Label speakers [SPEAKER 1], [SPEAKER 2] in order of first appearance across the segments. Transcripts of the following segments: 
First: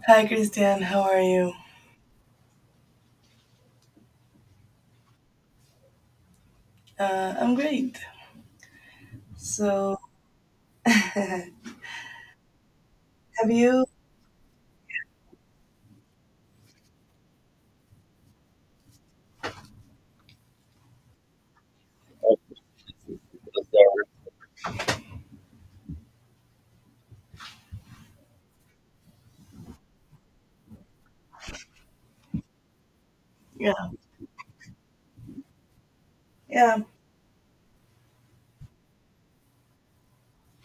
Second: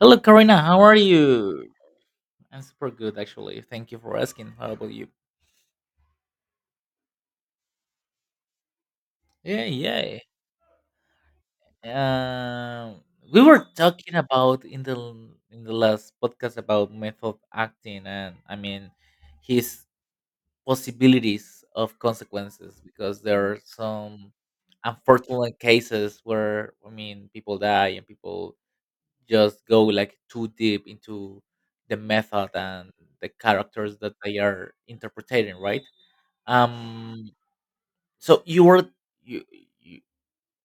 [SPEAKER 1] Hello,
[SPEAKER 2] Hi,
[SPEAKER 1] Karina. How
[SPEAKER 2] Christian.
[SPEAKER 1] are
[SPEAKER 2] How are you?
[SPEAKER 1] you? I'm super good, actually. Thank you for asking. How about you?
[SPEAKER 2] I'm great.
[SPEAKER 1] Yeah,
[SPEAKER 2] So,
[SPEAKER 1] yeah.
[SPEAKER 2] have
[SPEAKER 1] Um, we were
[SPEAKER 2] you?
[SPEAKER 1] talking about in the in the last podcast about method acting, and I mean, his possibilities of consequences because there are some unfortunate cases where I mean, people die and people just go like too deep into the method and the
[SPEAKER 2] Yeah,
[SPEAKER 1] characters that they are interpreting, right?
[SPEAKER 2] yeah,
[SPEAKER 1] Um, so you were you, you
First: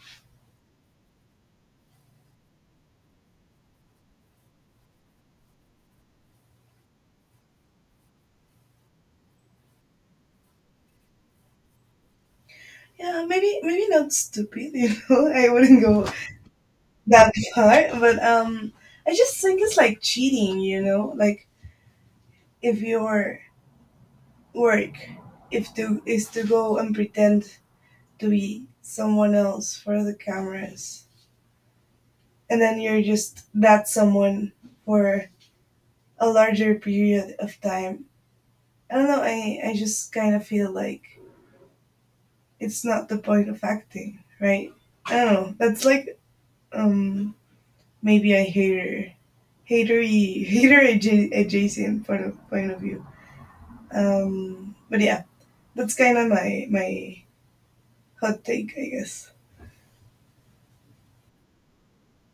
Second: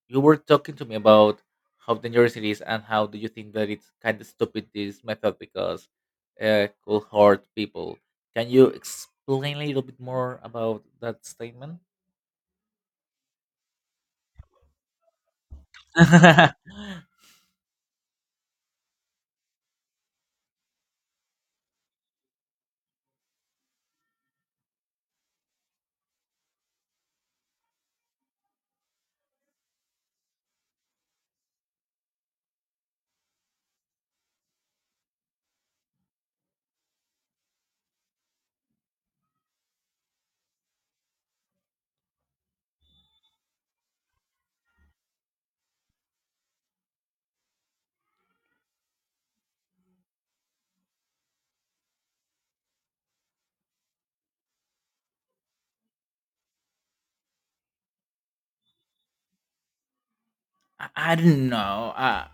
[SPEAKER 1] you were talking to me about how dangerous it is and how do you think that it's kind of stupid this method because could hurt people. Can you explain a little bit more about that statement?
[SPEAKER 2] yeah. Maybe, maybe not stupid. You know, I wouldn't go
[SPEAKER 1] I,
[SPEAKER 2] that far. But I just think it's like cheating. You know, like if your work, if to is to go and pretend to be someone else for the cameras, and then you're just that someone for a larger period of time. I don't know. I just kind of feel like it's not the point of acting, right? I don't know. That's like um maybe a hater, hatery, hater adjacent point of view. But yeah, that's kind of my hot take, I guess.
[SPEAKER 1] I don't know.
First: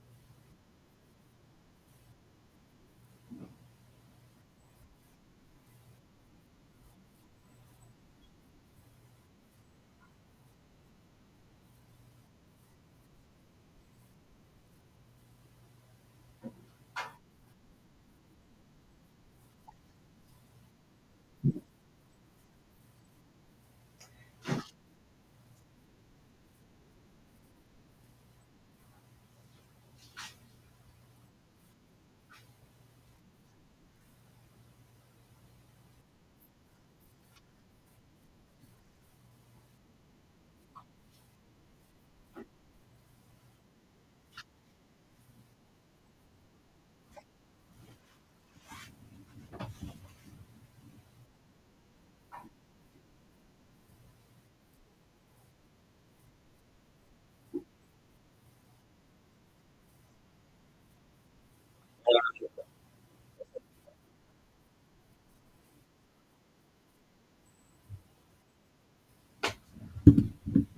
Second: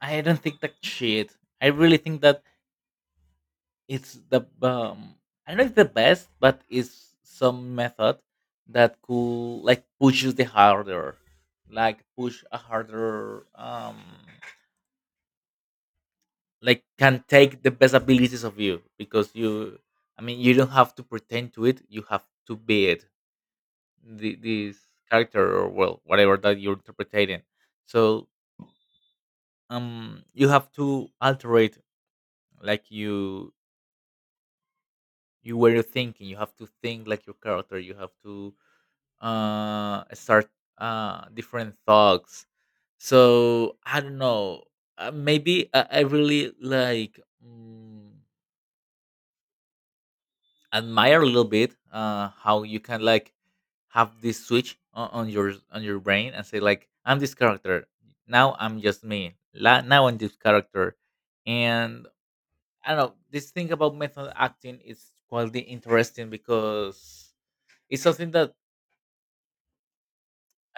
[SPEAKER 1] I don't think that shit. I really think that it's the I don't know if the best, but it's some method that could like pushes the harder, like push a harder, like can take the best abilities of you. I mean, you don't have to pretend to it. You have to be it. This character or well, whatever that you're interpreting. So you have to alter it like you were thinking. You have to think like your character. You have to start different thoughts, so I don't know. I really like, mm, admire a little bit how you can like have this switch on, your brain and say like I'm this character. Now I'm just me La- Now I'm this character. And I don't know, this thing about method acting is quite interesting because it's something that,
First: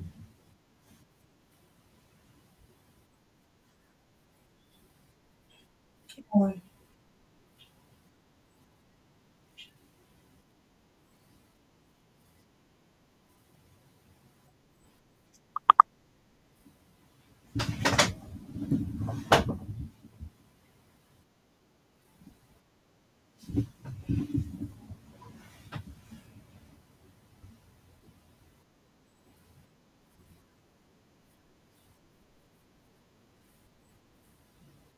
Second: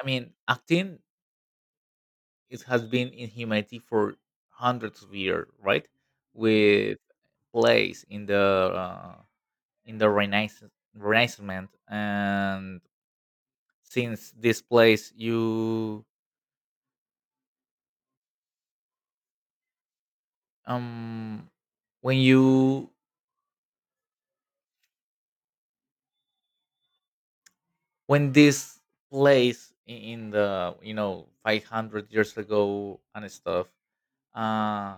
[SPEAKER 1] I mean, acting, it has been in humanity for hundreds of years, right?
[SPEAKER 2] Um,
[SPEAKER 1] With plays uh, in the Renaissance, and since this place, you um when you when this in the, you know, 500 years ago and stuff, uh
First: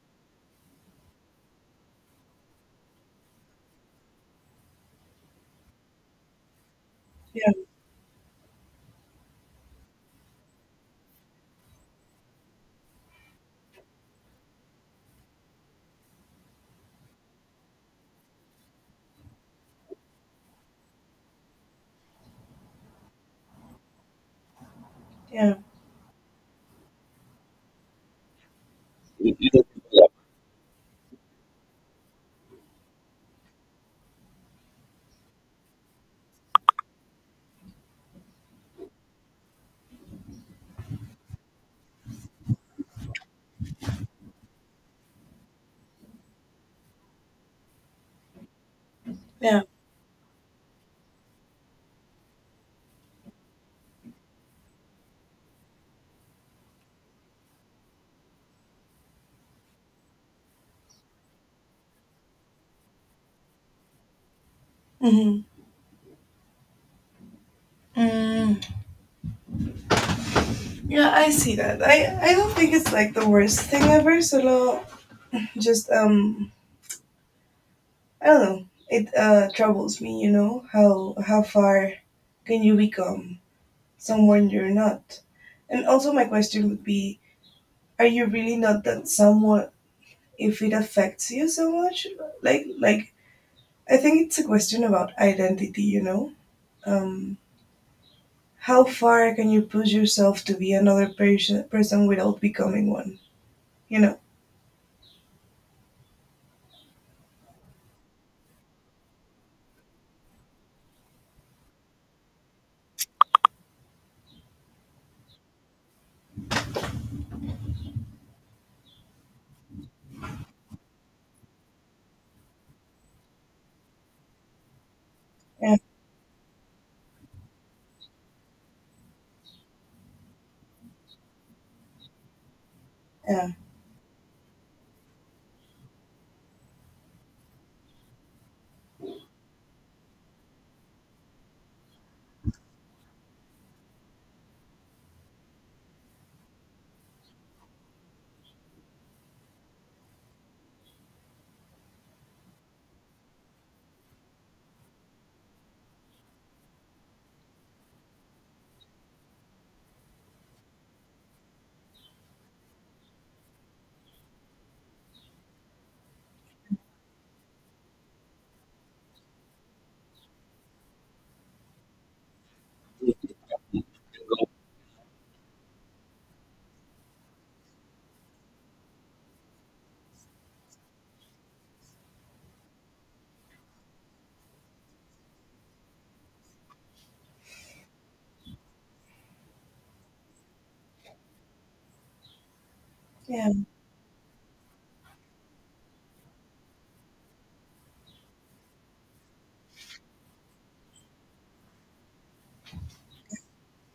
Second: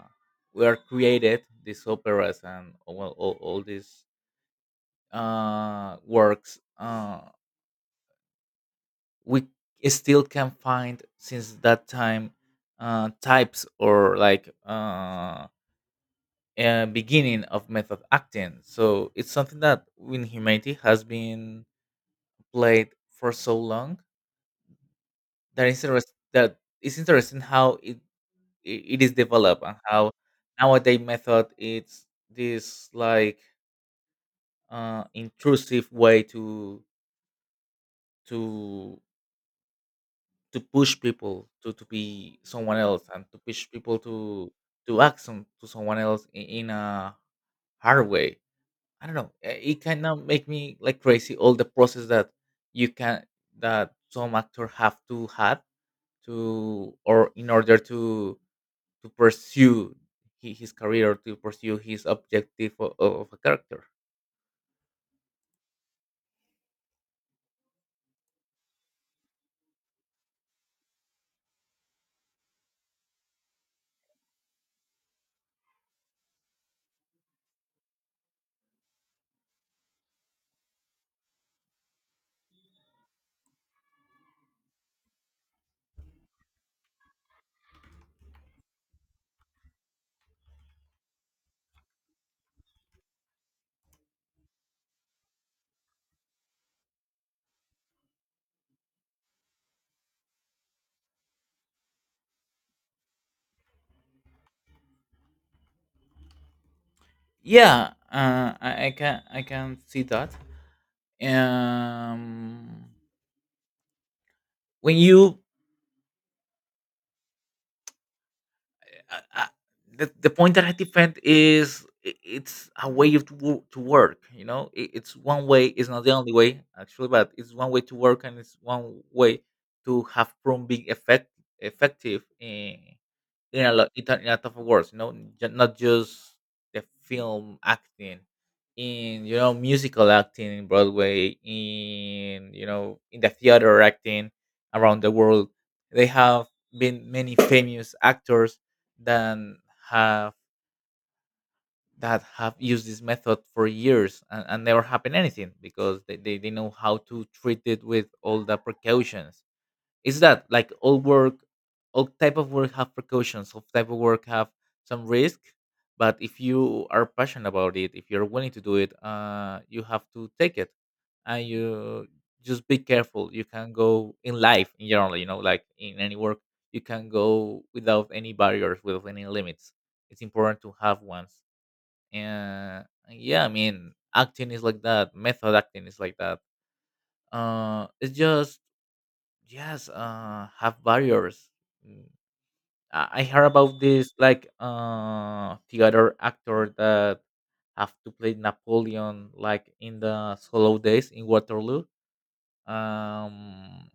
[SPEAKER 1] were created these operas and well all these works
[SPEAKER 2] yeah,
[SPEAKER 1] We still can find since that time types or like beginning of method acting. So it's something that in humanity has been played for so long,
[SPEAKER 2] yeah,
[SPEAKER 1] that is interest that it's interesting how it is developed and how nowadays method it's this like intrusive way to to to push people to be someone else and to push people to act to someone else in a hard way. I don't know, eh,
[SPEAKER 2] yeah.
[SPEAKER 1] it kind of make me like crazy all the process that you can, that some actor have to had to, or in order to pursue his career or to pursue his objective of a character.
[SPEAKER 2] Mm-hmm. Mm, yeah, I see that. I don't think it's like the worst thing ever. Solo just I don't know. It troubles me, you know how far can you become someone you're not? And also, my question would be: are you really not that someone if it affects you so much? Like, I think it's a question about identity. You know, um, how far can you push yourself to be another person without becoming one? You know.
[SPEAKER 1] Yeah, I can, I can see that um when you uh, uh, the point that I defend is, it's a way of to, to work. You know, I- it's one way.
[SPEAKER 2] Yeah.
[SPEAKER 1] It's not the only way, actually, but it's one way to work, and it's one way to have proven being effective,
[SPEAKER 2] Yeah.
[SPEAKER 1] in a lot, it a lot of words, you know, not just the film acting, in, you know, musical acting in Broadway, in, you know, in the theater acting around the world. They have been many famous actors that have that have used this method for years, and never happened anything because they know how to treat it with all the precautions. Is that like all work, all type of work have precautions, all type of work have some risk, but if you are passionate about it, if you're willing to do it, you have to take it, and you just be careful. You can go in life in general, you know, like in any work, you can go without any barriers, without any limits. It's important to have ones. And yeah, I mean, acting is like that. Method acting is like that, it's just, yes, have barriers. Mm, I heard
[SPEAKER 2] Yeah.
[SPEAKER 1] about this like theater actor that have to play Napoleon like in the solo days in Waterloo. um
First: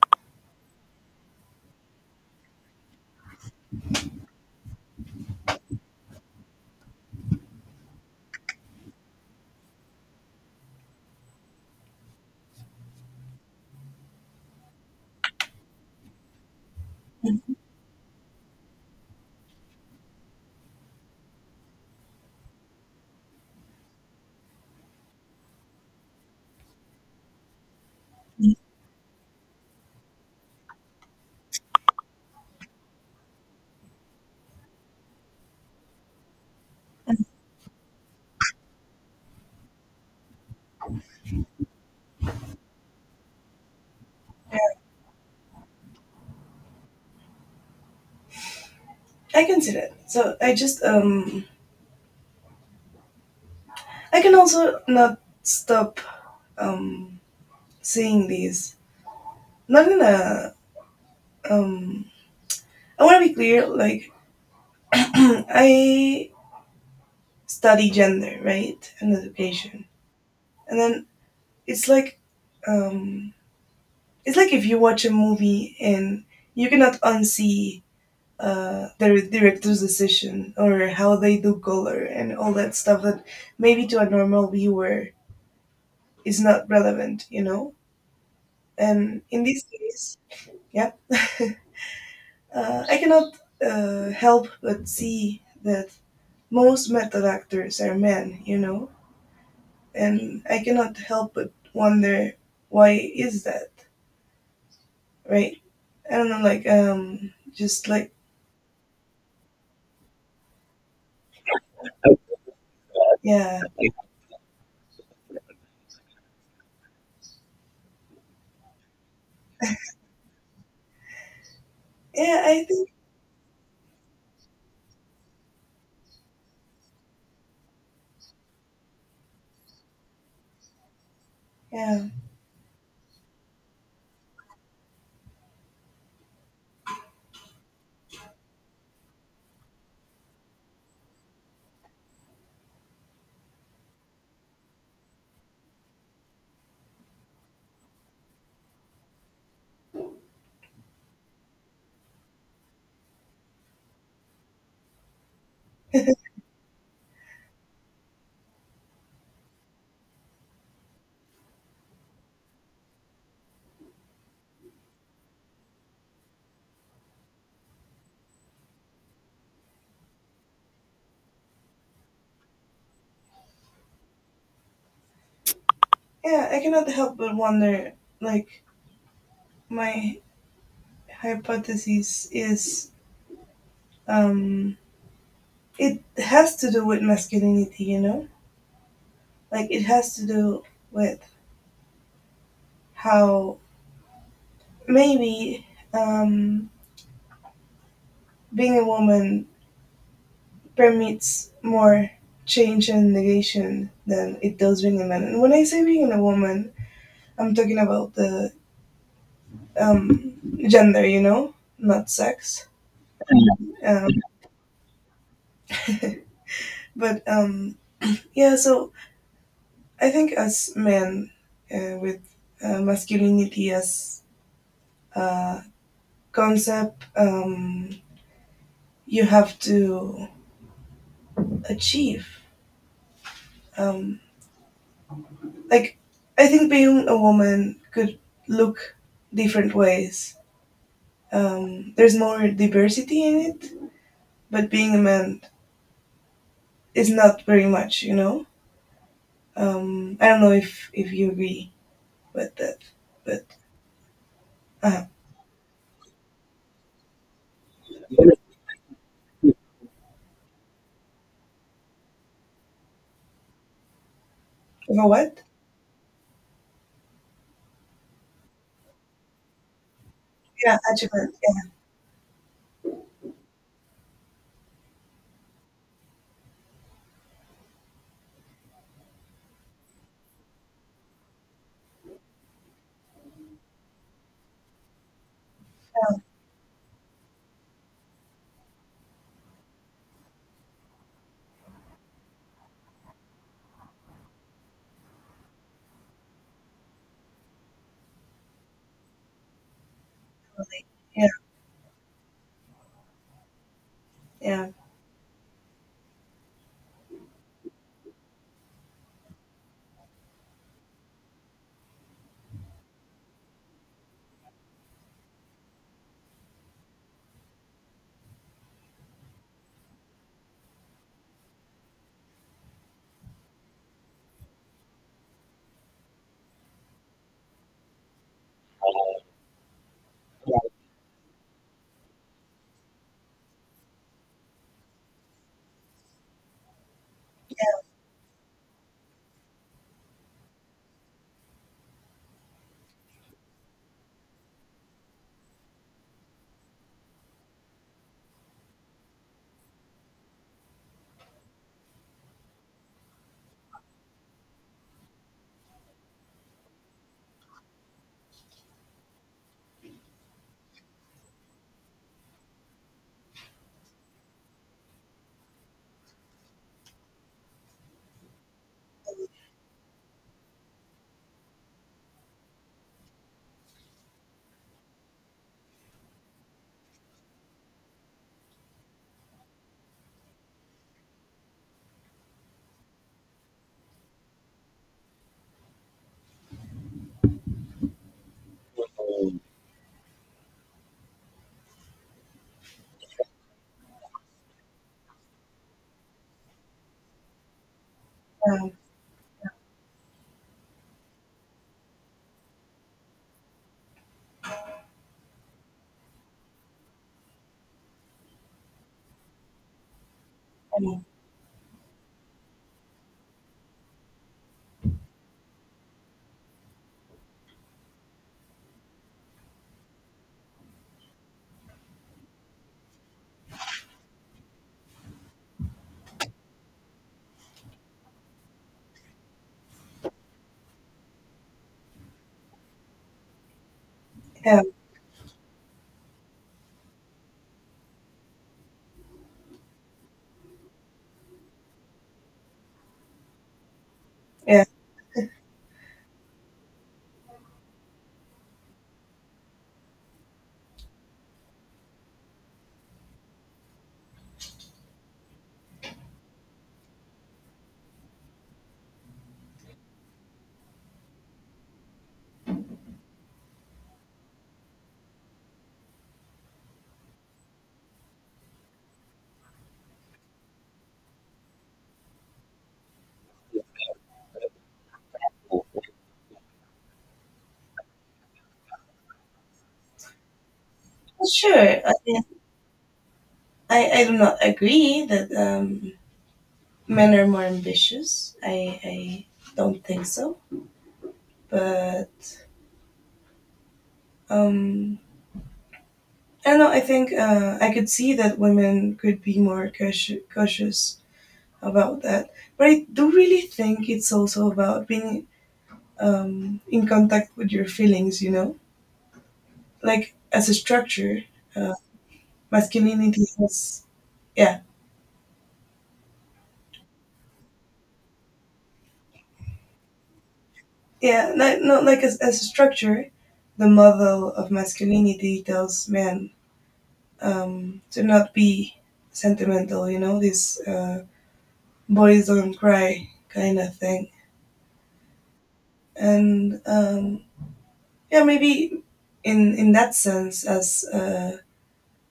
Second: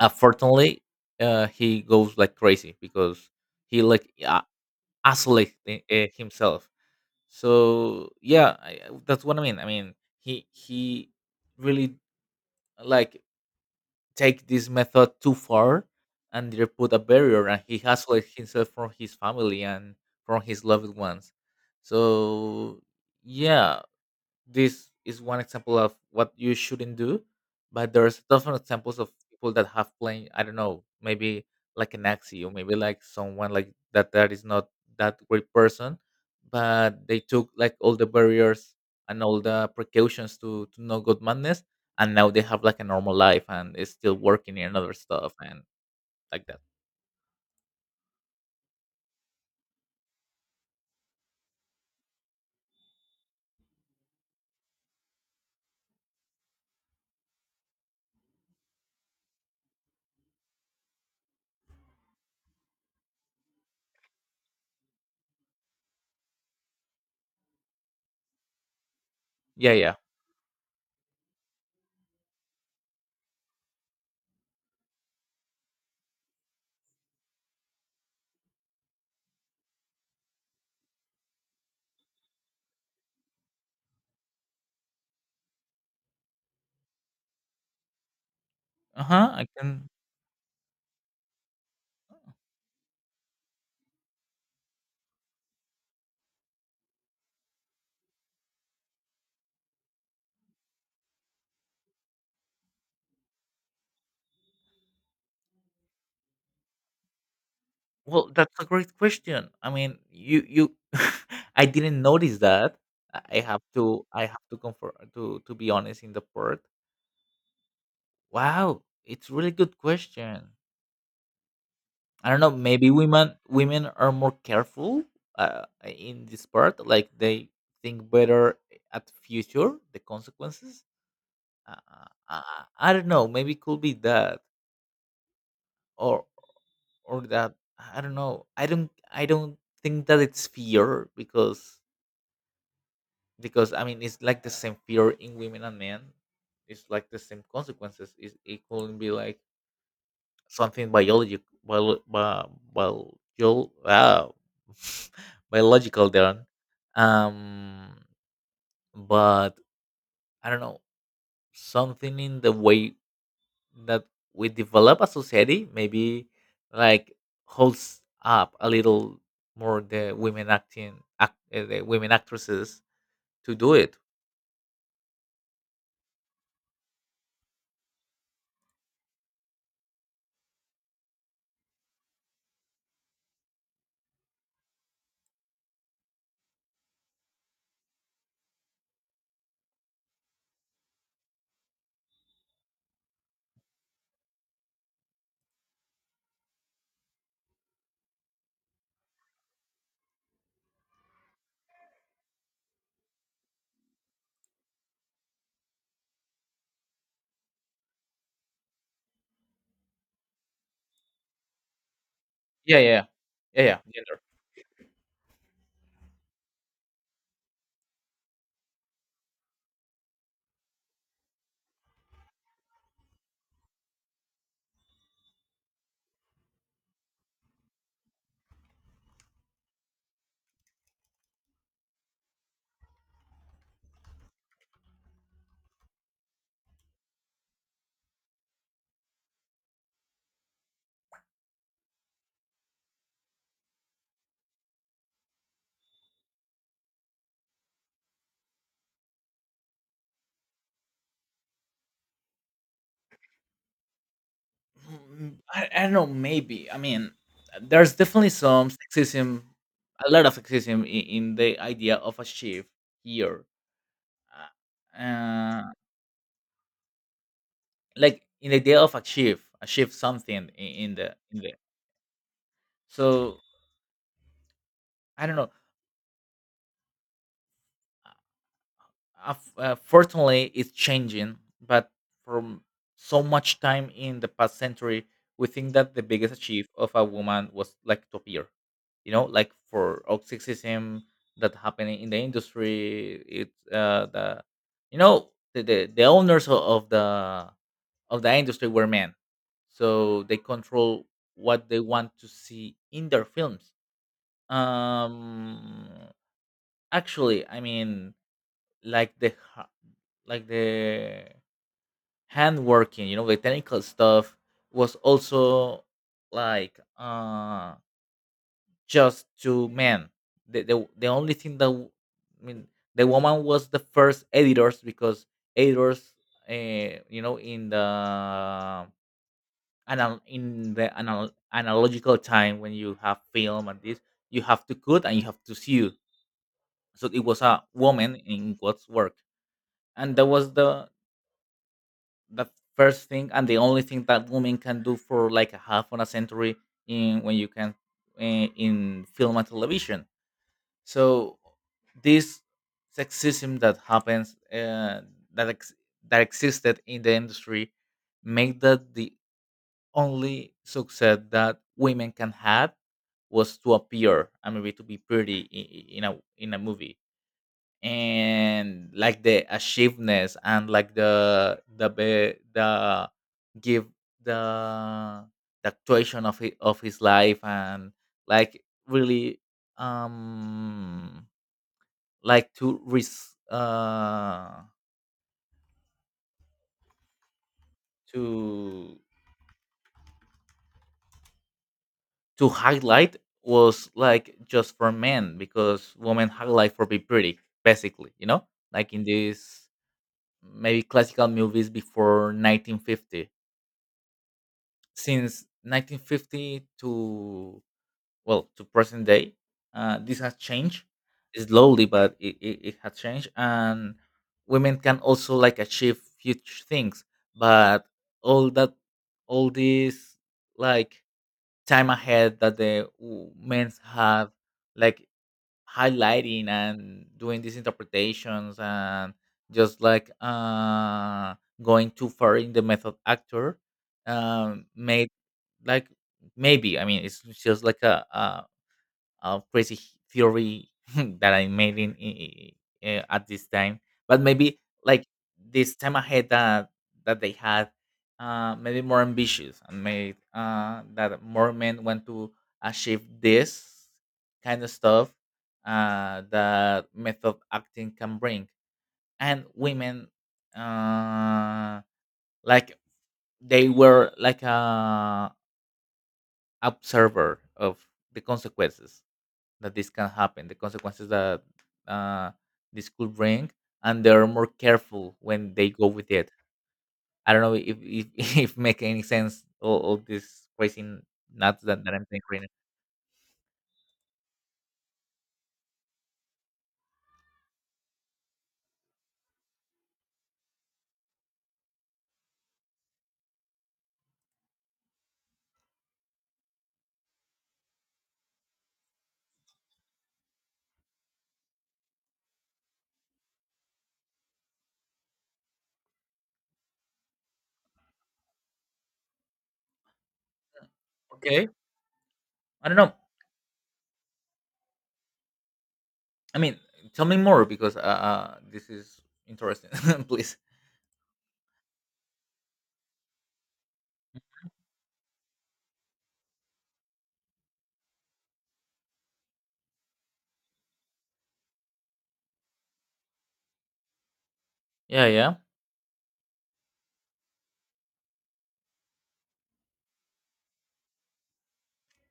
[SPEAKER 1] Unfortunately, he goes like crazy because he like isolates himself. So yeah, that's what I mean, I mean, he really like take this method too far, and they put a barrier and he isolates himself from his family and from his loved ones. So yeah, this is one example of what you shouldn't do. But there's different examples of people that have playing, I don't know, maybe like an axi or maybe like someone like that, that is not that great person, but they took like all the barriers and all the precautions to no good madness, and now they have like a normal life and is still working and other stuff and like that.
[SPEAKER 2] I can see that. So I just I can also not stop um seeing these. Not in a um I want to be clear. Like, I study gender, right, and
[SPEAKER 1] Yeah,
[SPEAKER 2] education,
[SPEAKER 1] yeah,
[SPEAKER 2] and then it's like, um, it's like if you watch a movie and you cannot unsee the director's decision or how they do color and all that stuff that maybe to a normal viewer is not relevant, you know. And
[SPEAKER 1] uh-huh,
[SPEAKER 2] in
[SPEAKER 1] I
[SPEAKER 2] this
[SPEAKER 1] can.
[SPEAKER 2] case, yeah, I cannot help but see that most method actors are men, you know, and I cannot help but wonder why is that, right? I don't know, like just like
[SPEAKER 1] Well, that's a great question. I mean, you I didn't notice that.
[SPEAKER 2] yeah,
[SPEAKER 1] I have to comfort to be honest in the part. Wow, it's really good question. I don't
[SPEAKER 2] yeah.
[SPEAKER 1] know,
[SPEAKER 2] I think
[SPEAKER 1] maybe women are more careful in this part, like they think better at future the consequences. Uh, uh,
[SPEAKER 2] yeah,
[SPEAKER 1] uh, I don't know, maybe it could be that, or or that, I don't know. I don't think that it's fear because I mean it's like the same fear in women and men. It's like the same consequences. It couldn't be like something biology, biological there. Um, but I don't know, something in the way that we develop a society, maybe like holds up a little more the women acting, act, the women actresses to do it.
[SPEAKER 2] yeah. I cannot help but wonder, like my hypothesis is um, it has to do with masculinity, you know, like it has to do with how maybe um, being a woman permits more change and negation than it does being a man. And when I say being a woman, I'm talking about the um, gender, you know, not sex.
[SPEAKER 1] Yeah, yeah, yeah,
[SPEAKER 2] Um,
[SPEAKER 1] yeah.
[SPEAKER 2] but yeah, so I think as men with masculinity as a concept, you have to achieve. Um, like, I think being a woman could look different ways, there's more diversity in it, but being a man is not very much, you know. I don't know if you agree with that, but uh,
[SPEAKER 1] I don't know. Maybe I mean, there's definitely some sexism,
[SPEAKER 2] you
[SPEAKER 1] a lot of sexism in the idea of a shift here. Uh,
[SPEAKER 2] know what?
[SPEAKER 1] uh, like in the idea of a shift something
[SPEAKER 2] Yeah,
[SPEAKER 1] in the
[SPEAKER 2] achievement.
[SPEAKER 1] in the.
[SPEAKER 2] Yeah,
[SPEAKER 1] So I don't know. Fortunately it's changing, but from so much time in the past century we think that the biggest achieve of a woman was like to appear, you know, like for sexism that happening in the industry, it's the, you know, the owners of the industry were men, so they control
[SPEAKER 2] yeah,
[SPEAKER 1] what they want to see in their films.
[SPEAKER 2] yeah,
[SPEAKER 1] um Actually, I mean, like like the handworking, you know, the technical stuff was also like just to men. The only thing that I mean the woman was the first editors, because editors, you know, in the in the analogical time, when you have film and this, you have to cut and you have to sew, so it was a woman in God's work, and that was the first thing and the only thing that women can do for like a half on a century in when you can in film and television. So this sexism that happens that ex- that existed in the industry make that the only success that women can have was to appear and maybe to be pretty in a movie, and like the achievements and like the the give the the actuation of his life and like really um like to to to highlight was like just for men, because women highlight for be pretty basically, you know,
[SPEAKER 2] um,
[SPEAKER 1] like in these maybe classical movies before 1950. Since 1950 to well to present day, this has changed
[SPEAKER 2] um,
[SPEAKER 1] slowly, but it has changed, and women can also like achieve huge things. But all that all this like time ahead that men have, like highlighting and doing these interpretations and just like going too far in the method actor,
[SPEAKER 2] yeah,
[SPEAKER 1] made like, maybe, I mean it's just like a crazy theory that I made in at this time, but maybe
[SPEAKER 2] yeah.
[SPEAKER 1] like this time ahead that that they had maybe more ambitious and made that more men want to achieve this kind of stuff that method acting can bring, and women uh like they were like a observer of the consequences that this can happen, the consequences that uh, this could bring, and they're more careful when they go with it. I don't know if, if make any sense all this phrasing
[SPEAKER 2] Well, sure.
[SPEAKER 1] nuts
[SPEAKER 2] I
[SPEAKER 1] that I'm saying
[SPEAKER 2] mean,
[SPEAKER 1] right now.
[SPEAKER 2] I do not agree that men are more ambitious. I don't think so. But Um, I don't know. I think I could see that women could be more cautious about that. But I do really think it's also about being in contact with your feelings, you know? Like, as a structure,
[SPEAKER 1] Okay,
[SPEAKER 2] uh,
[SPEAKER 1] I don't know.
[SPEAKER 2] masculinity has, yeah,
[SPEAKER 1] I mean, tell me more because this is interesting, please.
[SPEAKER 2] yeah, not like as a structure, the model of masculinity tells men to not be sentimental, you know? This boys don't cry kind of thing.
[SPEAKER 1] Yeah, yeah,
[SPEAKER 2] And yeah, maybe in that sense, as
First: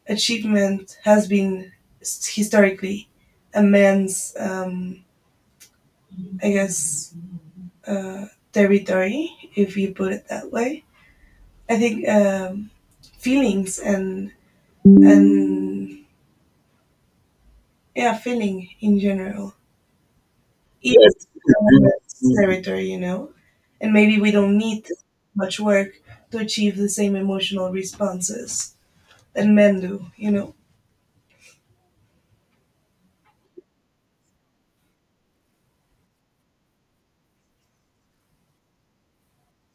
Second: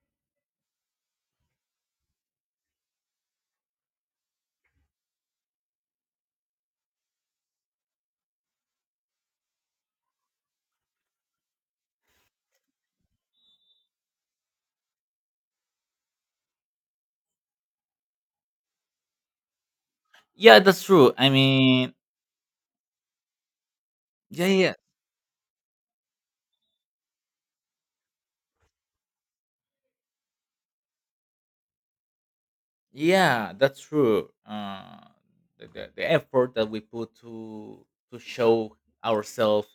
[SPEAKER 2] achievement has been historically a man's, I guess, uh, territory, if you put it that way. I think feelings and yeah, feeling in general
[SPEAKER 1] yeah. That's
[SPEAKER 2] is
[SPEAKER 1] true.
[SPEAKER 2] yes,
[SPEAKER 1] I
[SPEAKER 2] a
[SPEAKER 1] mean,
[SPEAKER 2] man's, mm, territory, you know, and maybe we
[SPEAKER 1] yeah,
[SPEAKER 2] don't
[SPEAKER 1] yeah.
[SPEAKER 2] need much work to achieve the same emotional responses that men do, you know.
[SPEAKER 1] Yeah, that's true. The effort that we put to show ourselves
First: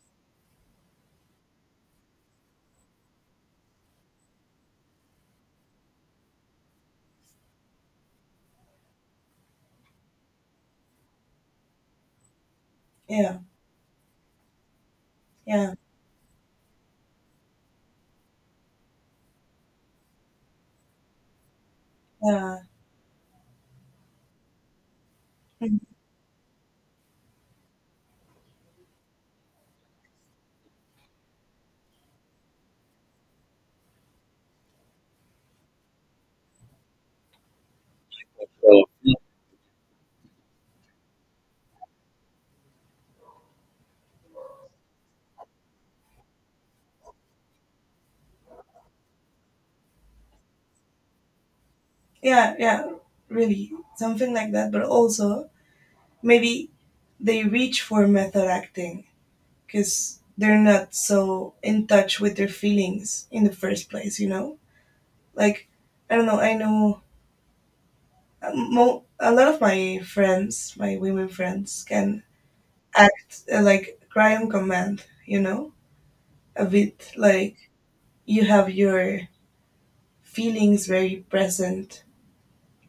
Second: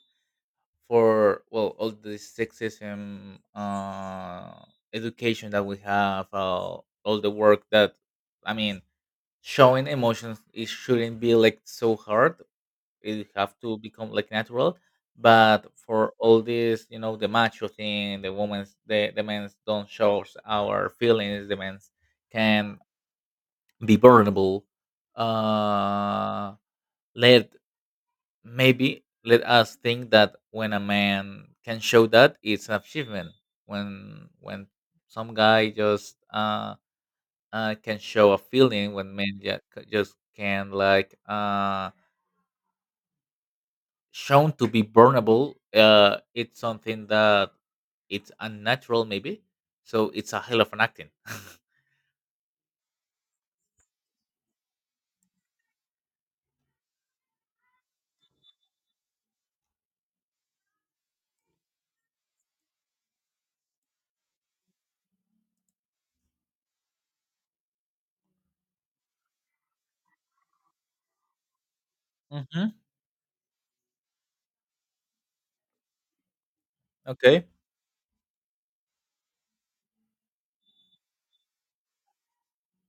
[SPEAKER 1] for well all the sexism, education that we have, all the work that, I mean, showing emotions it shouldn't be like so hard. It
[SPEAKER 2] Yeah,
[SPEAKER 1] have to become like natural. But
[SPEAKER 2] yeah,
[SPEAKER 1] for all this, you know, the macho thing, the women's, the men's don't show our feelings. The men's
[SPEAKER 2] yeah.
[SPEAKER 1] can be burnable
[SPEAKER 2] Mhm.
[SPEAKER 1] uh let, maybe let us think that when a man can show that it's an achievement. When some guy just can show a
[SPEAKER 2] Well,
[SPEAKER 1] feeling, when men just can like shown to be burnable, it's something that it's unnatural maybe, so it's a hell of an acting.
[SPEAKER 2] yeah, yeah, really something like that, but also maybe they reach for method acting because they're not so in touch with their feelings in the first place, you know, like I don't know, I know a lot of my friends, my women friends can
[SPEAKER 1] hmm.
[SPEAKER 2] act like cry on command, you know, a bit
[SPEAKER 1] Okay,
[SPEAKER 2] like you have your feelings very present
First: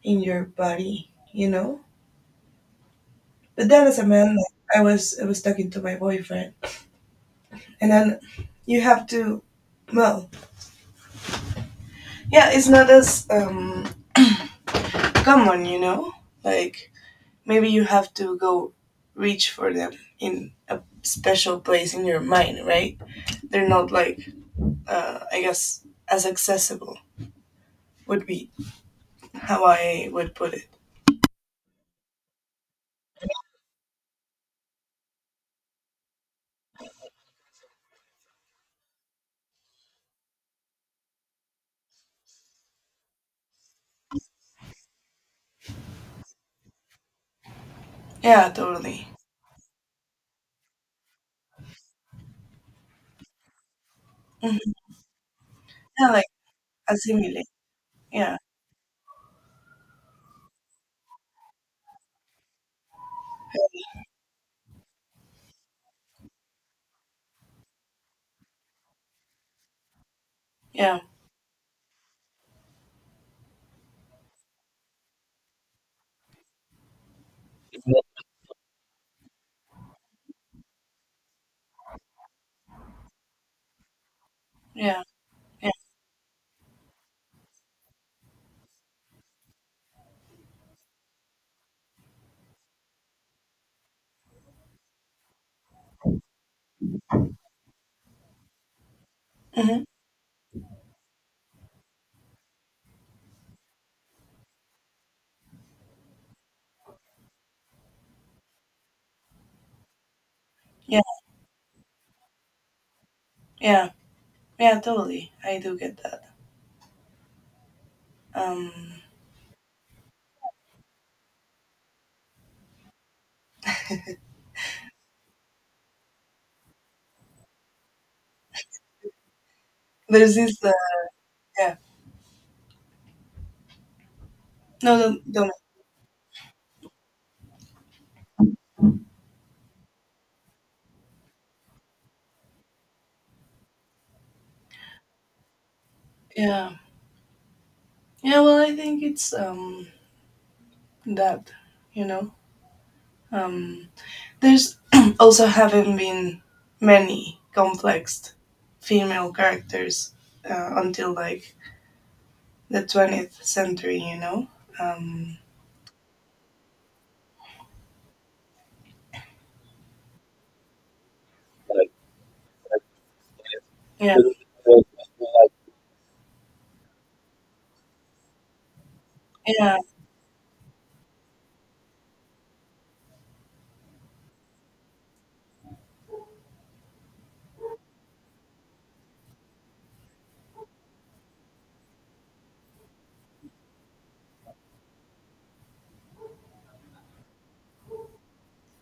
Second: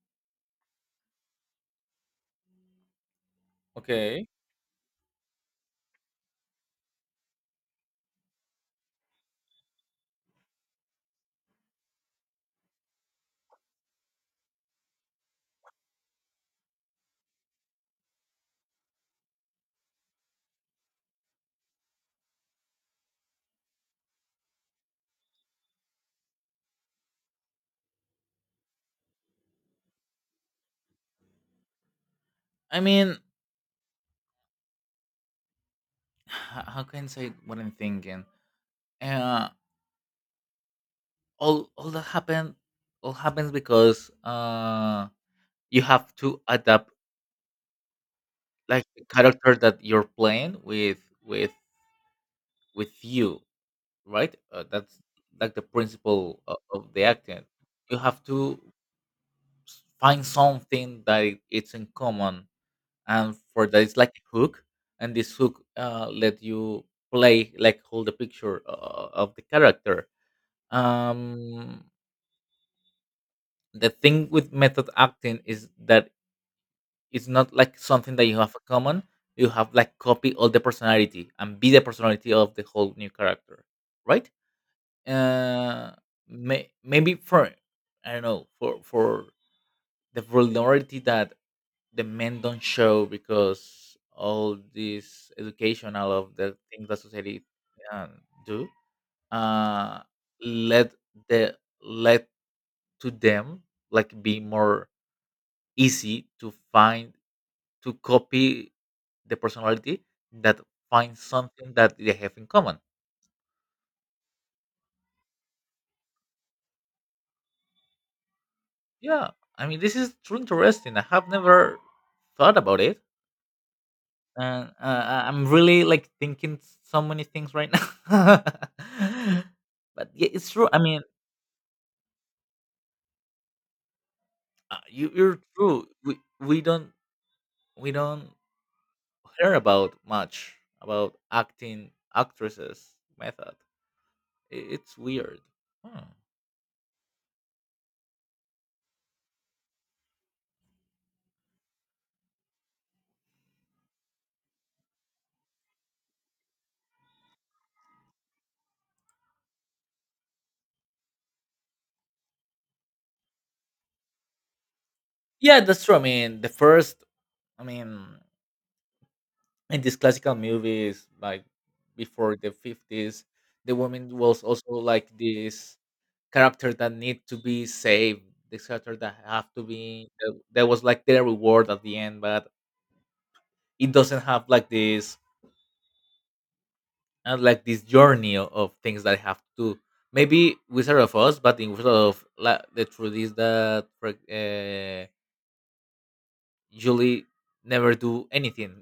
[SPEAKER 2] in your body, you know. But then as a man,
[SPEAKER 1] okay.
[SPEAKER 2] like, I was talking to my boyfriend, and then you have to, well, yeah, it's not as common, you know. Like maybe you have to go reach for them in a special place in your mind, right? They're not like I guess as accessible would be how I would put it.
[SPEAKER 1] I mean, how can I say what I'm thinking? uh, all that happened, all happens because you have to adapt
[SPEAKER 2] Yeah,
[SPEAKER 1] like the
[SPEAKER 2] totally.
[SPEAKER 1] character that you're playing with you, right?
[SPEAKER 2] Hmm.
[SPEAKER 1] That's like the
[SPEAKER 2] Yeah, like
[SPEAKER 1] principle of the acting.
[SPEAKER 2] assimilate.
[SPEAKER 1] You have
[SPEAKER 2] Yeah,
[SPEAKER 1] to find something that it's in common, and for that it's like a hook, and this hook let you play, like hold the picture of the character.
[SPEAKER 2] yeah,
[SPEAKER 1] um the thing with method acting is that it's not like something that you have in common. You have like copy all the personality and be the personality of the whole new character, right?
[SPEAKER 2] yeah, yeah.
[SPEAKER 1] Uh, maybe for, I don't know, for the vulnerability that the men don't show, because all this education, all of the things that society uh, do,
[SPEAKER 2] Hmm.
[SPEAKER 1] uh, let the, let to them like be more easy to find, to copy the personality that
[SPEAKER 2] Yeah,
[SPEAKER 1] finds something that they have in common.
[SPEAKER 2] yeah. Yeah, totally. I do get that. Um,
[SPEAKER 1] Yeah, I mean, this is truly interesting. I have never thought about it, and I'm really like thinking so many things right now. But yeah,
[SPEAKER 2] there's
[SPEAKER 1] it's
[SPEAKER 2] this.
[SPEAKER 1] true. I mean,
[SPEAKER 2] Yeah. No,
[SPEAKER 1] you,
[SPEAKER 2] don't,
[SPEAKER 1] you're
[SPEAKER 2] don't.
[SPEAKER 1] true. We don't, we don't hear about much about acting actresses method. It's weird. Hmm.
[SPEAKER 2] Yeah. Yeah. Well, I think it's that. You know. Um, there's also haven't been many complex female characters until like the 20th century. You know. Um,
[SPEAKER 1] Yeah, that's true. I mean, the first. I mean, in these classical movies like before the 50s, the woman
[SPEAKER 2] yeah.
[SPEAKER 1] was also like this character that need to be saved, this character that have to
[SPEAKER 2] Yeah.
[SPEAKER 1] be that, that was like their reward at the end, but it doesn't have like this, not like this journey of things that I have to do. Maybe Wizard of Oz, but in Wizard of the truth is that Julie never do anything.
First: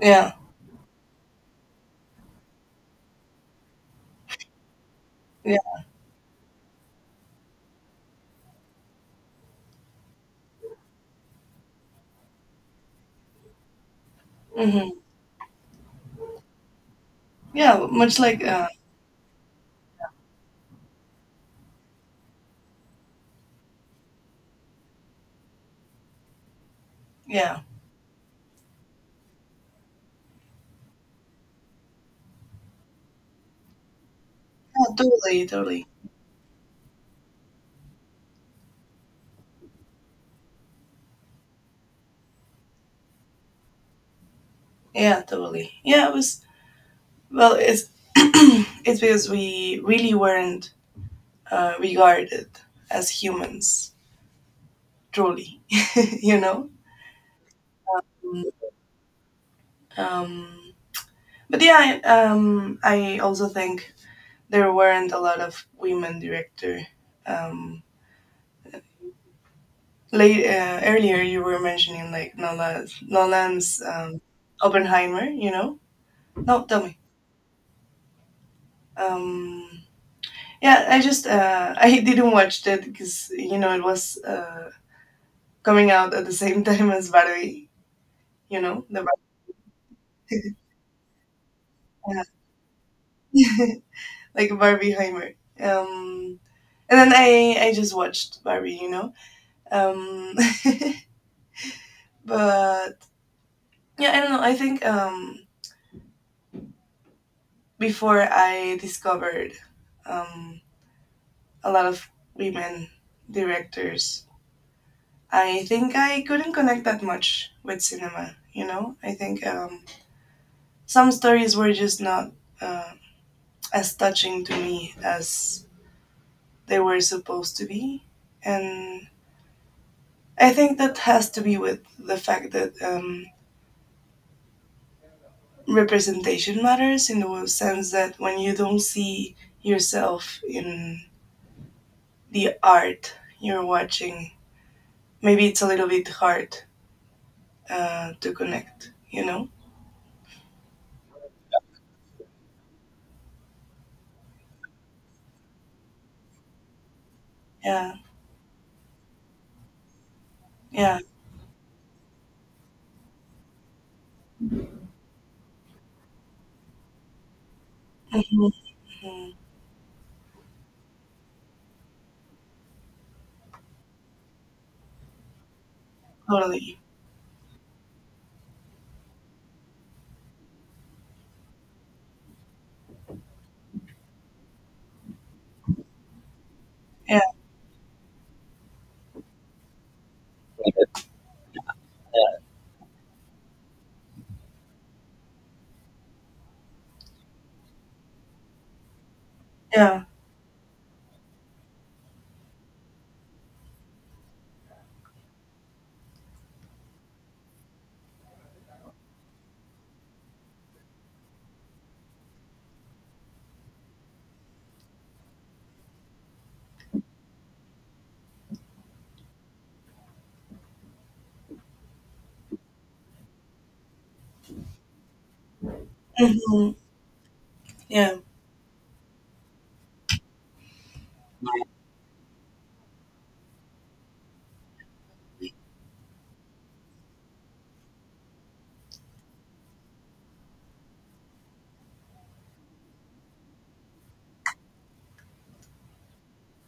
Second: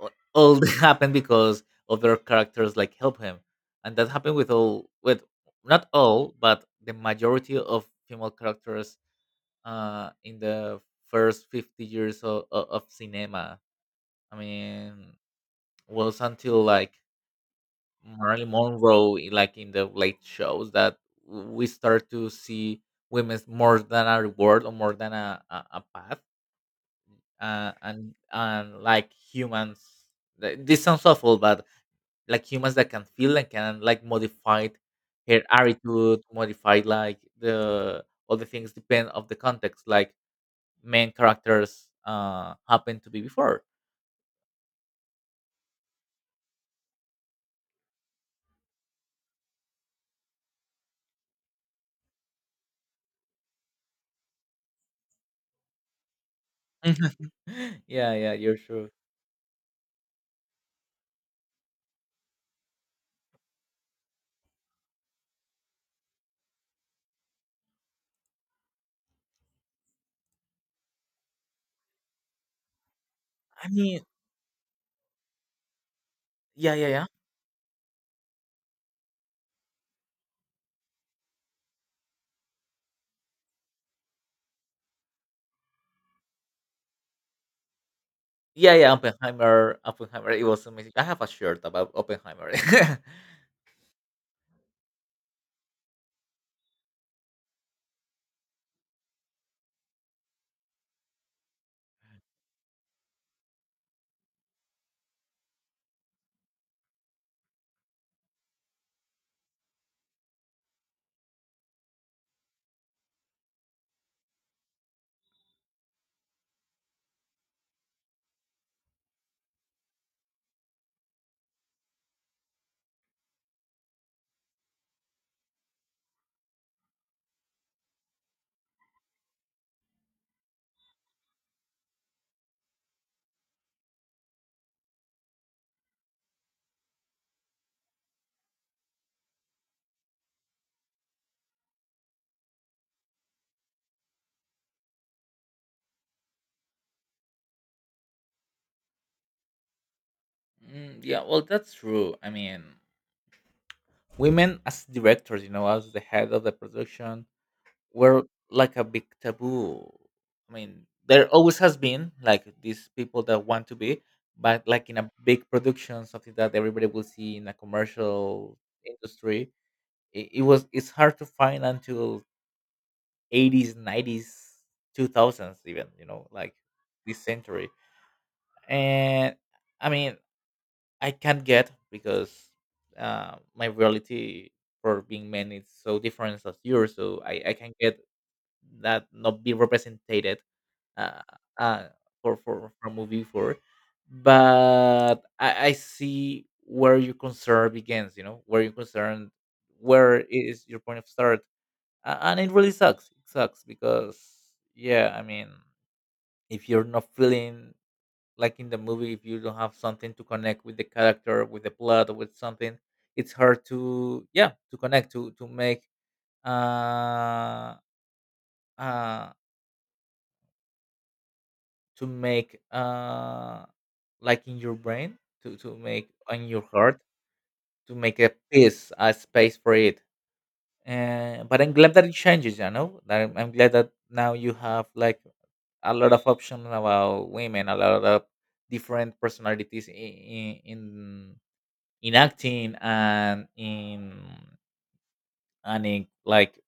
[SPEAKER 1] all
[SPEAKER 2] Yeah.
[SPEAKER 1] all that happened because other characters like help him, and that happened with all with,
[SPEAKER 2] Yeah.
[SPEAKER 1] not all, but the majority of female characters in the first 50 years of cinema. I
[SPEAKER 2] Hmm.
[SPEAKER 1] mean, was until like
[SPEAKER 2] Yeah. Much like.
[SPEAKER 1] Marilyn Monroe, like in the late shows that we start to see women more than a reward, or more than a path,
[SPEAKER 2] Yeah.
[SPEAKER 1] and like humans. This sounds awful, but like humans that can feel and can like modify
[SPEAKER 2] Yeah.
[SPEAKER 1] her
[SPEAKER 2] Totally. Totally.
[SPEAKER 1] attitude, modify like the all the things depend of the context, like main characters happen to be before.
[SPEAKER 2] Yeah. Totally. Yeah. It was, well, it's it's because we really weren't regarded as humans, truly, you know.
[SPEAKER 1] Yeah, yeah, you're true.
[SPEAKER 2] Um, but yeah, I also think there weren't a lot of women director. Um, late earlier, you were mentioning like
[SPEAKER 1] I
[SPEAKER 2] Nolan's
[SPEAKER 1] mean,
[SPEAKER 2] Oppenheimer. You know, no,
[SPEAKER 1] yeah,
[SPEAKER 2] tell
[SPEAKER 1] yeah,
[SPEAKER 2] me.
[SPEAKER 1] yeah.
[SPEAKER 2] Um, yeah, I just I didn't watch that because you know it was coming out at the same time as Barbie, you
[SPEAKER 1] Yeah,
[SPEAKER 2] know
[SPEAKER 1] yeah,
[SPEAKER 2] the
[SPEAKER 1] Oppenheimer, Oppenheimer, it was amazing. I have a shirt about
[SPEAKER 2] yeah.
[SPEAKER 1] Oppenheimer.
[SPEAKER 2] Like Barbieheimer. Um, and then I just watched Barbie, you know. Um, but yeah, I don't know. I think before I discovered um, a lot of women directors, I think I couldn't connect that much with cinema. You know, I think some stories were just not uh, as touching to me as they were supposed to be, and I think that has to be with the fact that representation matters in the sense that when you don't see yourself in the art you're watching, maybe it's a little bit hard to connect, you know?
[SPEAKER 1] Mm, yeah, well, that's true. I mean, women as directors, you know, as the head of the production,
[SPEAKER 2] Yeah,
[SPEAKER 1] were like a big taboo. I mean,
[SPEAKER 2] yeah,
[SPEAKER 1] there always has been like these people that want to be, but like in a big production, something that everybody will see in a
[SPEAKER 2] Mhm.
[SPEAKER 1] commercial
[SPEAKER 2] Mhm.
[SPEAKER 1] industry, it was, it's hard to find until 80s, 90s, 2000s, even, you know, like
[SPEAKER 2] totally.
[SPEAKER 1] this century. And I mean, I can't get because my reality for being men is so different as yours,
[SPEAKER 2] Yeah,
[SPEAKER 1] so I can get that not be represented, uh, uh, for for movie four, but I see where your concern begins. You know where your concern,
[SPEAKER 2] yeah,
[SPEAKER 1] where is your point of start, and it really sucks. It sucks because yeah, I mean, if you're not feeling like in the movie, if you don't have something to connect with the character, with the plot, or with something, it's hard to, yeah, to connect, uh uh to make like in your brain, to make on your
[SPEAKER 2] hmm
[SPEAKER 1] heart, to
[SPEAKER 2] yeah,
[SPEAKER 1] make a peace, a space for it. And but I'm glad that it changes, you know, that I'm glad that now you have like a lot of options about women, a lot of different personalities in acting and in, and in like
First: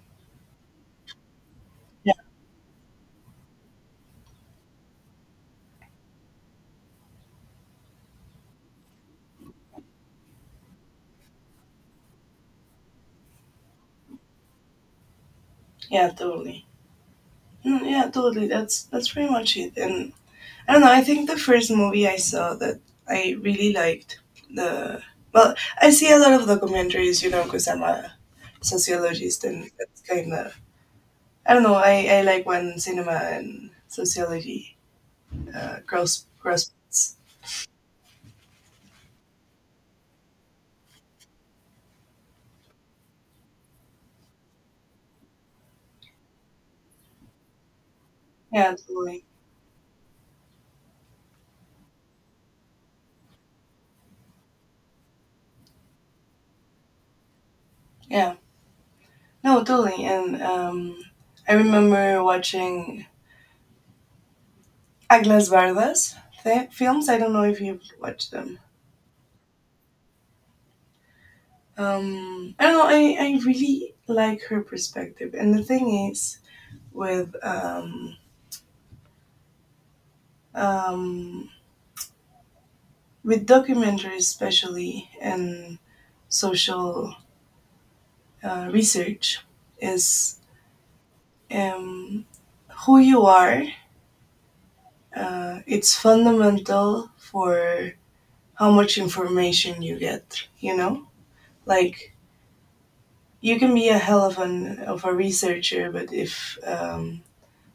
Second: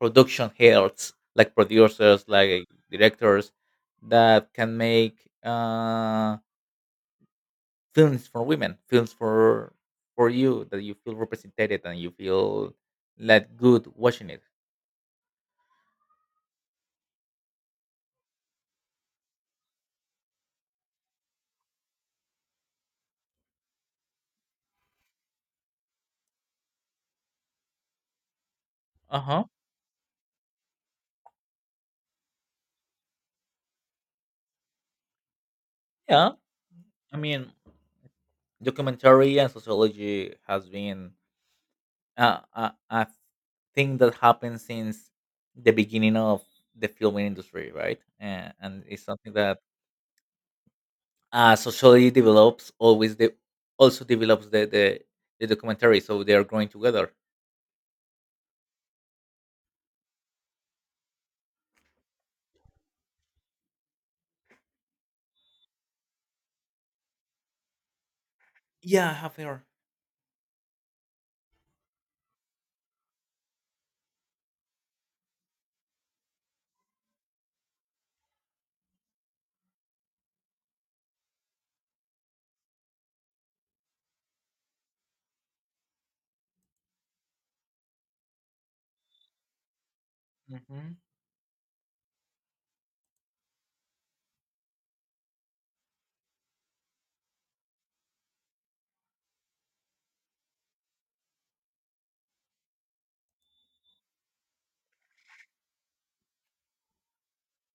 [SPEAKER 1] production heads, like
[SPEAKER 2] yeah,
[SPEAKER 1] producers, like directors, that can make uh films for women, films for you that you feel represented and you feel like good watching it.
[SPEAKER 2] yeah, totally. Yeah, totally. That's pretty much it. And I don't know. I think the first movie I saw that I really liked the well, I see a lot of documentaries, you know, because I'm a
[SPEAKER 1] Uh
[SPEAKER 2] sociologist,
[SPEAKER 1] huh.
[SPEAKER 2] and that's kind of I don't know. I like when cinema and sociology
[SPEAKER 1] Yeah.
[SPEAKER 2] cross paths.
[SPEAKER 1] I mean, documentary and sociology has been a thing that happened since the beginning of the filming industry, right?
[SPEAKER 2] Yeah,
[SPEAKER 1] And it's
[SPEAKER 2] totally.
[SPEAKER 1] something that sociology develops always. The also develops the documentary, so they are growing together.
[SPEAKER 2] Yeah, no, totally. And I remember watching Aglas Vardas films. I don't know if you've watched them.
[SPEAKER 1] Yeah, half hour.
[SPEAKER 2] I don't know. I really like her perspective, and the thing is, with um, um, with documentaries, especially, and social research, is
[SPEAKER 1] Mm-hmm.
[SPEAKER 2] um, who you are. It's fundamental for how much information you get. You know, like you can be a hell of an of a researcher, but if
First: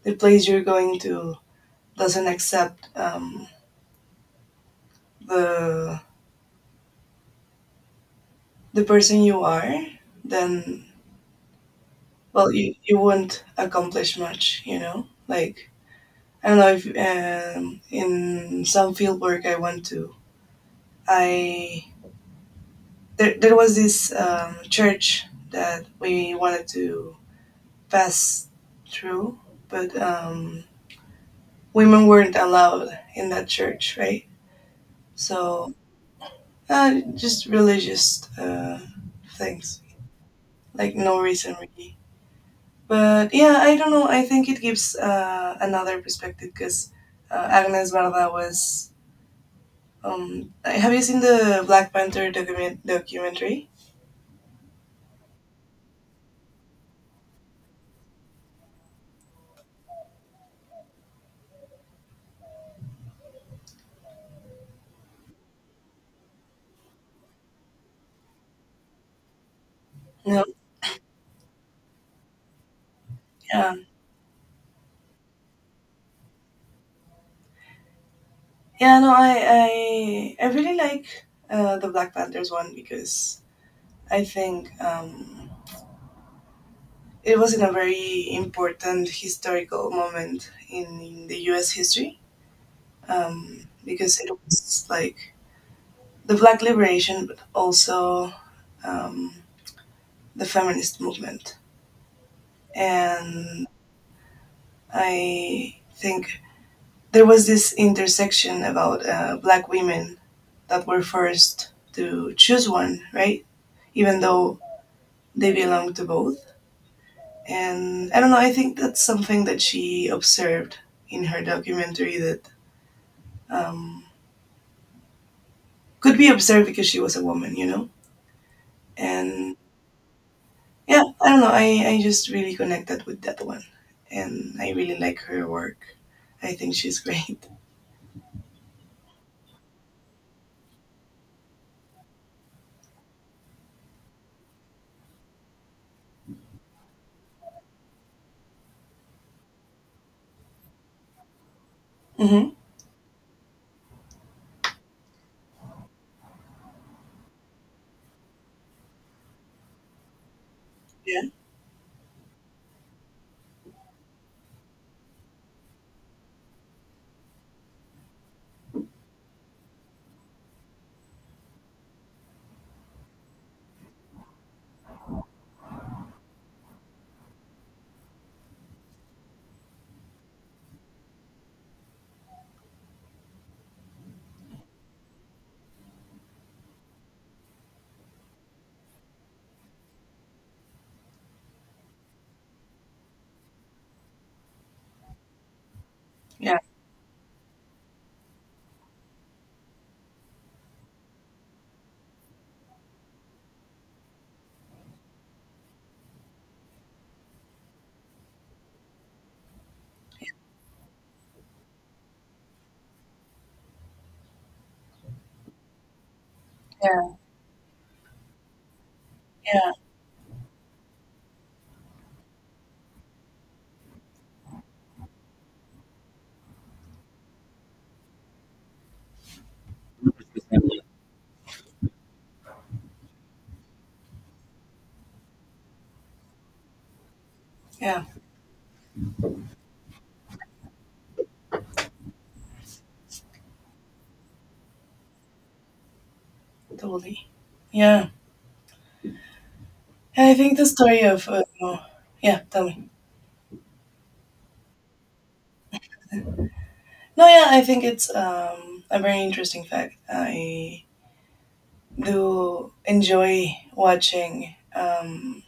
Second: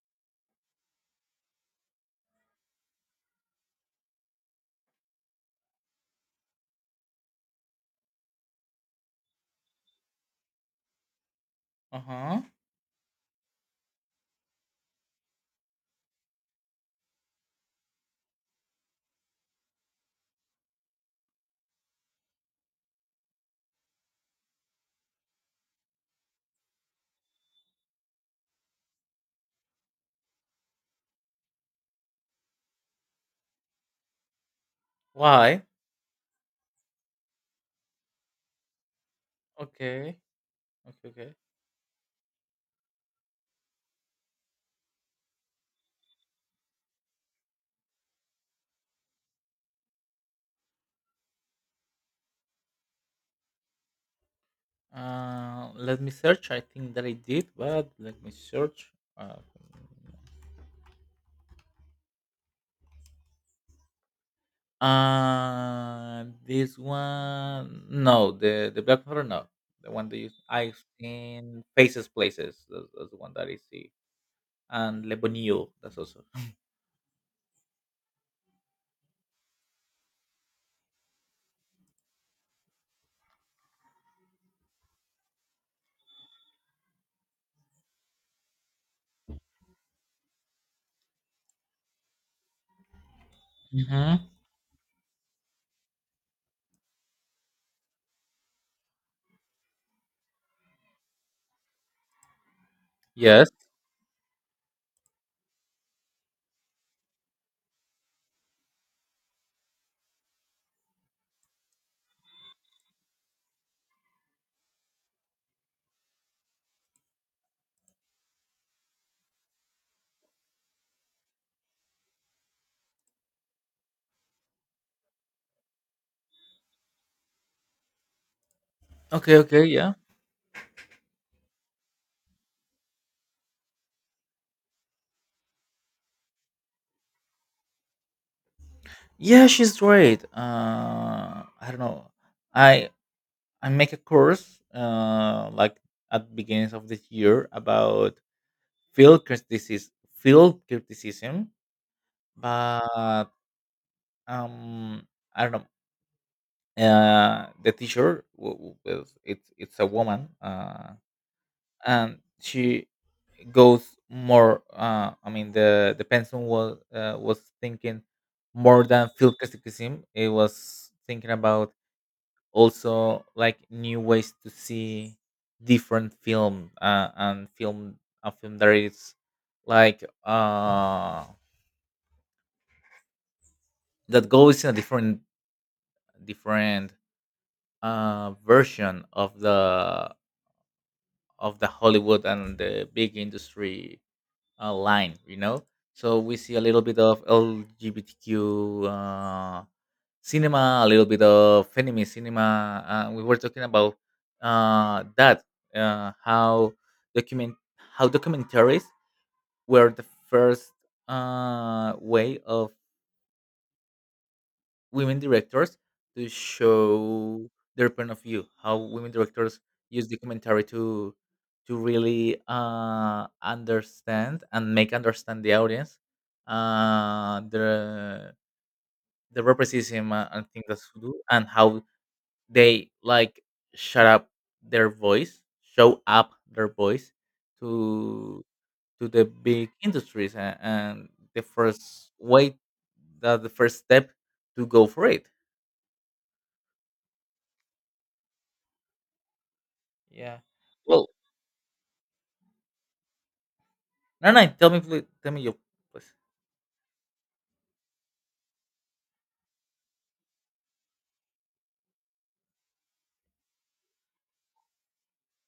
[SPEAKER 2] the place you're going to doesn't accept the the person you are, then
[SPEAKER 1] Uh huh.
[SPEAKER 2] well you won't accomplish much, you know, like I don't know if in some field work I went to I there, there was this church that we wanted to pass through, but women weren't allowed in that church, right?
[SPEAKER 1] Why?
[SPEAKER 2] So just religious things
[SPEAKER 1] Okay.
[SPEAKER 2] like
[SPEAKER 1] Okay,
[SPEAKER 2] no
[SPEAKER 1] okay.
[SPEAKER 2] reason really. But yeah, I don't know. I think it gives another perspective because Agnes Varda was. Have you seen the Black Panther documentary?
[SPEAKER 1] Let me search. I think that I did, but let me search. Uh, uh, this one, no, the black powder, no, the one that you,
[SPEAKER 2] No.
[SPEAKER 1] I've seen Faces Places. That's the one that I
[SPEAKER 2] Yeah.
[SPEAKER 1] see, and Le Bonio. That's also.
[SPEAKER 2] Yeah. No. I really like the Black Panthers one because I think it was in a very important historical moment in the U.S. history, because
[SPEAKER 1] Mm-hmm.
[SPEAKER 2] it was like the Black liberation, but also. Um, the feminist movement.
[SPEAKER 1] Yes.
[SPEAKER 2] And I think there was this intersection about black women that were forced to choose one, right? Even though they belong to both. And I don't know, I think that's something that she observed in her documentary that um, could be observed because she was a woman, you know?
[SPEAKER 1] Okay.
[SPEAKER 2] And
[SPEAKER 1] Okay. Yeah.
[SPEAKER 2] yeah, I don't know, I just really connected with that one. And I really like her work. I think she's great.
[SPEAKER 1] Yeah, she's great. I don't know. I I make a course like at beginnings of this year about feel criticism, feel criticism,
[SPEAKER 2] Hmm.
[SPEAKER 1] but um, I don't know. The teacher, it's a woman,
[SPEAKER 2] Yeah.
[SPEAKER 1] and she goes more. I mean, the person was thinking more than feel criticism. It was thinking about also like new ways to see different film and film, a film that is like that goes in a different, different version of the Hollywood and the big industry line, you know. So we see
[SPEAKER 2] Yeah,
[SPEAKER 1] a little bit of LGBTQ cinema, a little bit of feminist cinema. We were talking about that how document how documentaries were the first way of women directors to
[SPEAKER 2] yeah,
[SPEAKER 1] show their point of view, how women directors
[SPEAKER 2] yeah,
[SPEAKER 1] use documentary to really understand and make understand the audience uh, the the racism and things that they do, and how they like shut up their voice, show up their voice
[SPEAKER 2] yeah,
[SPEAKER 1] to to the big industries, and the first way, that the first step to go for it.
[SPEAKER 2] totally. Yeah, I
[SPEAKER 1] Yeah.
[SPEAKER 2] think the story
[SPEAKER 1] Well,
[SPEAKER 2] of yeah, tell me.
[SPEAKER 1] well, no, no. Tell me, please. Tell me your, please.
[SPEAKER 2] No, yeah, I think it's a very interesting fact. I do enjoy watching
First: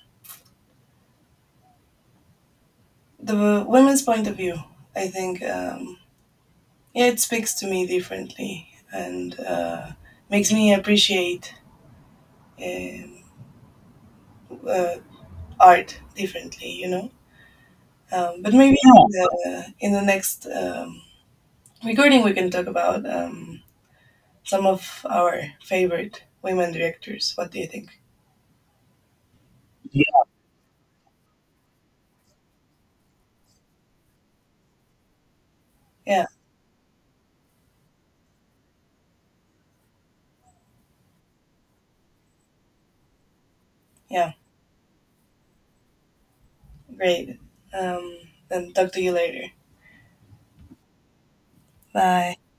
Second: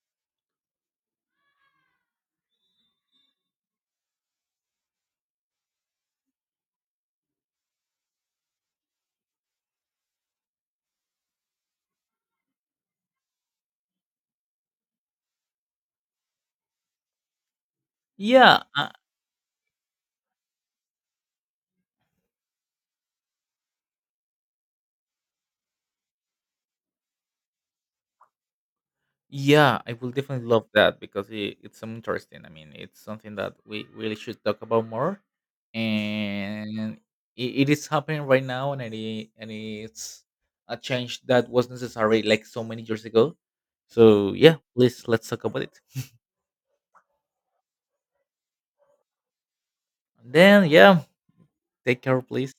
[SPEAKER 2] the women's point of view. I think yeah, it speaks to me differently, and makes me appreciate um, uh, art differently. You know, but
[SPEAKER 1] Yeah,
[SPEAKER 2] maybe in the next regarding, we can talk about some of our favorite women directors. What do you think?
[SPEAKER 1] yeah, I
[SPEAKER 2] Yeah.
[SPEAKER 1] will definitely love that because it, it's some interesting. I mean, it's something that we really should talk about more,
[SPEAKER 2] Yeah,
[SPEAKER 1] and it is happening right now, and and it's a change that was necessary like so many years ago.
[SPEAKER 2] yeah,
[SPEAKER 1] So yeah, please let's talk about it.
[SPEAKER 2] great. Um, then talk to you later.
[SPEAKER 1] And then yeah, take care,
[SPEAKER 2] Bye.
[SPEAKER 1] please.